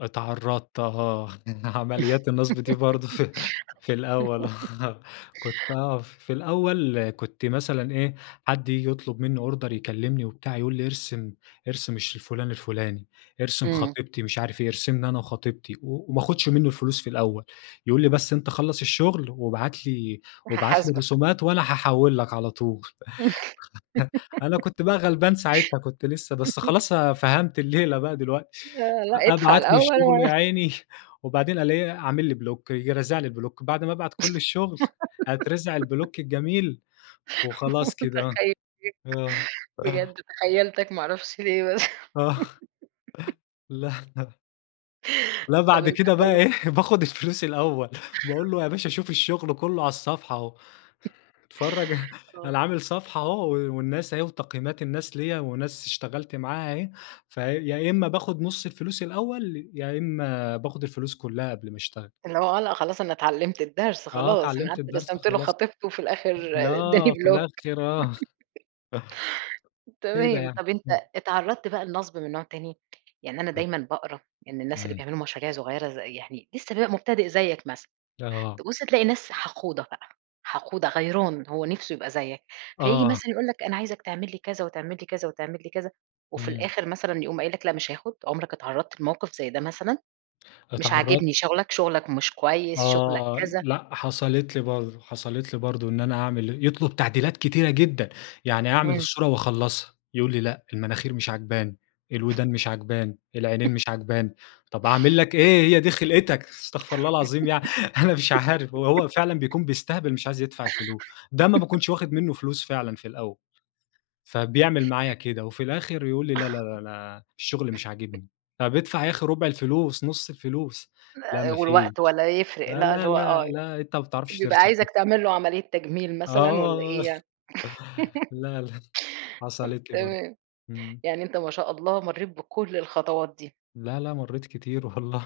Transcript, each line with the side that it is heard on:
left: اتعرضت آه عمليات النصب دي برضه في في الأول، آه كنت آه، في الأول كنت مثلًا إيه، حد ييجي يطلب مني أوردر يكلمني وبتاع يقول لي ارسم، ارسم الش فلان الفلاني، ارسم
right: إمم.
left: خطيبتي مش عارف إيه، ارسمنا أنا وخطيبتي وما اخدش منه الفلوس في الأول، يقول لي بس أنتَ خلص الشغل وابعتلي وابعتلي
right: فهاحاسبك.
left: الرسومات وأنا هاحول لك على طول أنا كنت بقى غلبان ساعتها كنت لسه، بس خلاص آآ، فهمت الليلة بقى دلوقتي.
right: آه، لأ أدفع
left: أبعت له
right: الأول
left: الشغل
right: وأنا
left: يا عيني وبعدين ا الاقيه عامل لي بلوك ييجي رازع لي بلوك بعد ما أبعت كل الشغل، أترزع البلوك الجميل وخلاص كده.
right: متخيلة،
left: آه، آه.
right: بجد تخيلتَك ما اعرفش ليه بس
left: آه. لأ لا
right: طيب
left: بعد
right: أنت
left: كده بقى
right: أول
left: إيه، باخذ الفلوس الأول، باقول له يا باشا شوف الشغل كله على الصفحة أهو اتفرج
right: آه.
left: أنا عامل صفحة أهو و والناس أهي وتقييمات الناس ليا وناس اشتغلت معاها أهي. فيا إما باخد نص الفلوس الأول، يا إما باخد الفلوس كلها قبل ما اشتغل.
right: اللي هو آه، لأ خلاص أنا اتعلمت الدرس
left: آه
right: خلاص، أنا
left: اتعلمت
right: قعدت
left: الدرس
right: رسمتله
left: خلاص،
right: خطيبته في الآخر
left: لا
right: أداني
left: في
right: بلوك
left: الآخر آه. كده
right: تمام
left: يعني،
right: طب أنتَ
left: إمم.
right: اتعرضت بقى لنصب من نوع تاني، يعني أنا
left: ال
right: دايمًا باقرأ إن الناس اللي
left: امم.
right: بيعملوا مشاريع صغيرة ز يعني لسه بيبقى مبتدئ زيك مثلًا،
left: آه.
right: تبص تلاقي ناس حقودة بقى، حقودة غيران هو نفسه يبقى زيك، فييجي
left: آه.
right: مثلًا يقول لك أنا عايزك تعملي كذا وتعملي كذا وتعملي كذا وفي
left: إمم.
right: الآخر مثلًا يقوم قايل لك لأ مش هاخد. عمرك اتعرضت لموقف زي ده مثلًا؟ مش عاجبني
left: اتعرضت
right: شغلك، شغلك مش كويس، شغلك
left: آه،
right: كذا.
left: لأ حصلت لي برضه، حصلت لي برضه إن أنا هاعمل يطلب تعديلات كتيرة جدًا، يعني اعمل
right: إمم.
left: الصورة واخلصها يقول لي: "لأ، المناخير مش عجباني، الودان مش عجباني، العينين مش عجباني" طب اعمل لك إيه! هي دي خلقتَك استغفر الله العظيم يعني أنا مش عارف ه هو فعلًا بيكون بيستهبل مش عايز يدفع الفلوس، ده ما باكونش واخد منه فلوس فعلًا في الأول، فبيعمل معايا كده وفي الآخر يقول لي لا، لا، لا، أنا الشغل مش عاجبني. طب ادفع يا أخي ربع الفلوس، نص الفلوس، لأ
right: [unintelligible]
left: ما
right: والوقت
left: فيش.
right: ولا يفرق
left: لا،
right: لأ، اللي
left: لا،
right: هو
left: لا،
right: آه.
left: لا أنت ما بتعرفش
right: بيبقى
left: ترسم أصلًا.
right: عايزك تعمله عملية تجميل مثلًا والّا
left: آه،
right: إيه يعني
left: لا لأ حصلت لي برضه
right: تمام
left: امم.
right: يعني أنتَ ما شاء الله مريت بكل الخطوات دي.
left: لا، لا مريت كتير والله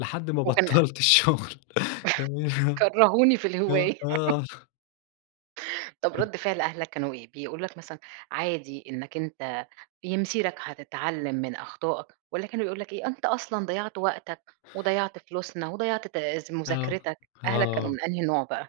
left: لحد ما
right: وكان
left: بطلت الشغل
right: كرهوني في
left: [unintelligible] آه،
right: الهواية.
left: آه.
right: طب
left: [unintelligible]
right: رد فعل أهلك كانوا إيه، بيقولوا لك مثلًا عادي إنك أنتَ بي مسيرك هتتعلم من أخطائك والّا كانوا بيقولوا لك إيه: "أنتَ أصلًا ضيعت وقتك وضيعت فلوسنا وضيعت تا
left: آه،
right: مذاكرتك." أهلك كانوا
left: آه.
right: من أي نوع بقى؟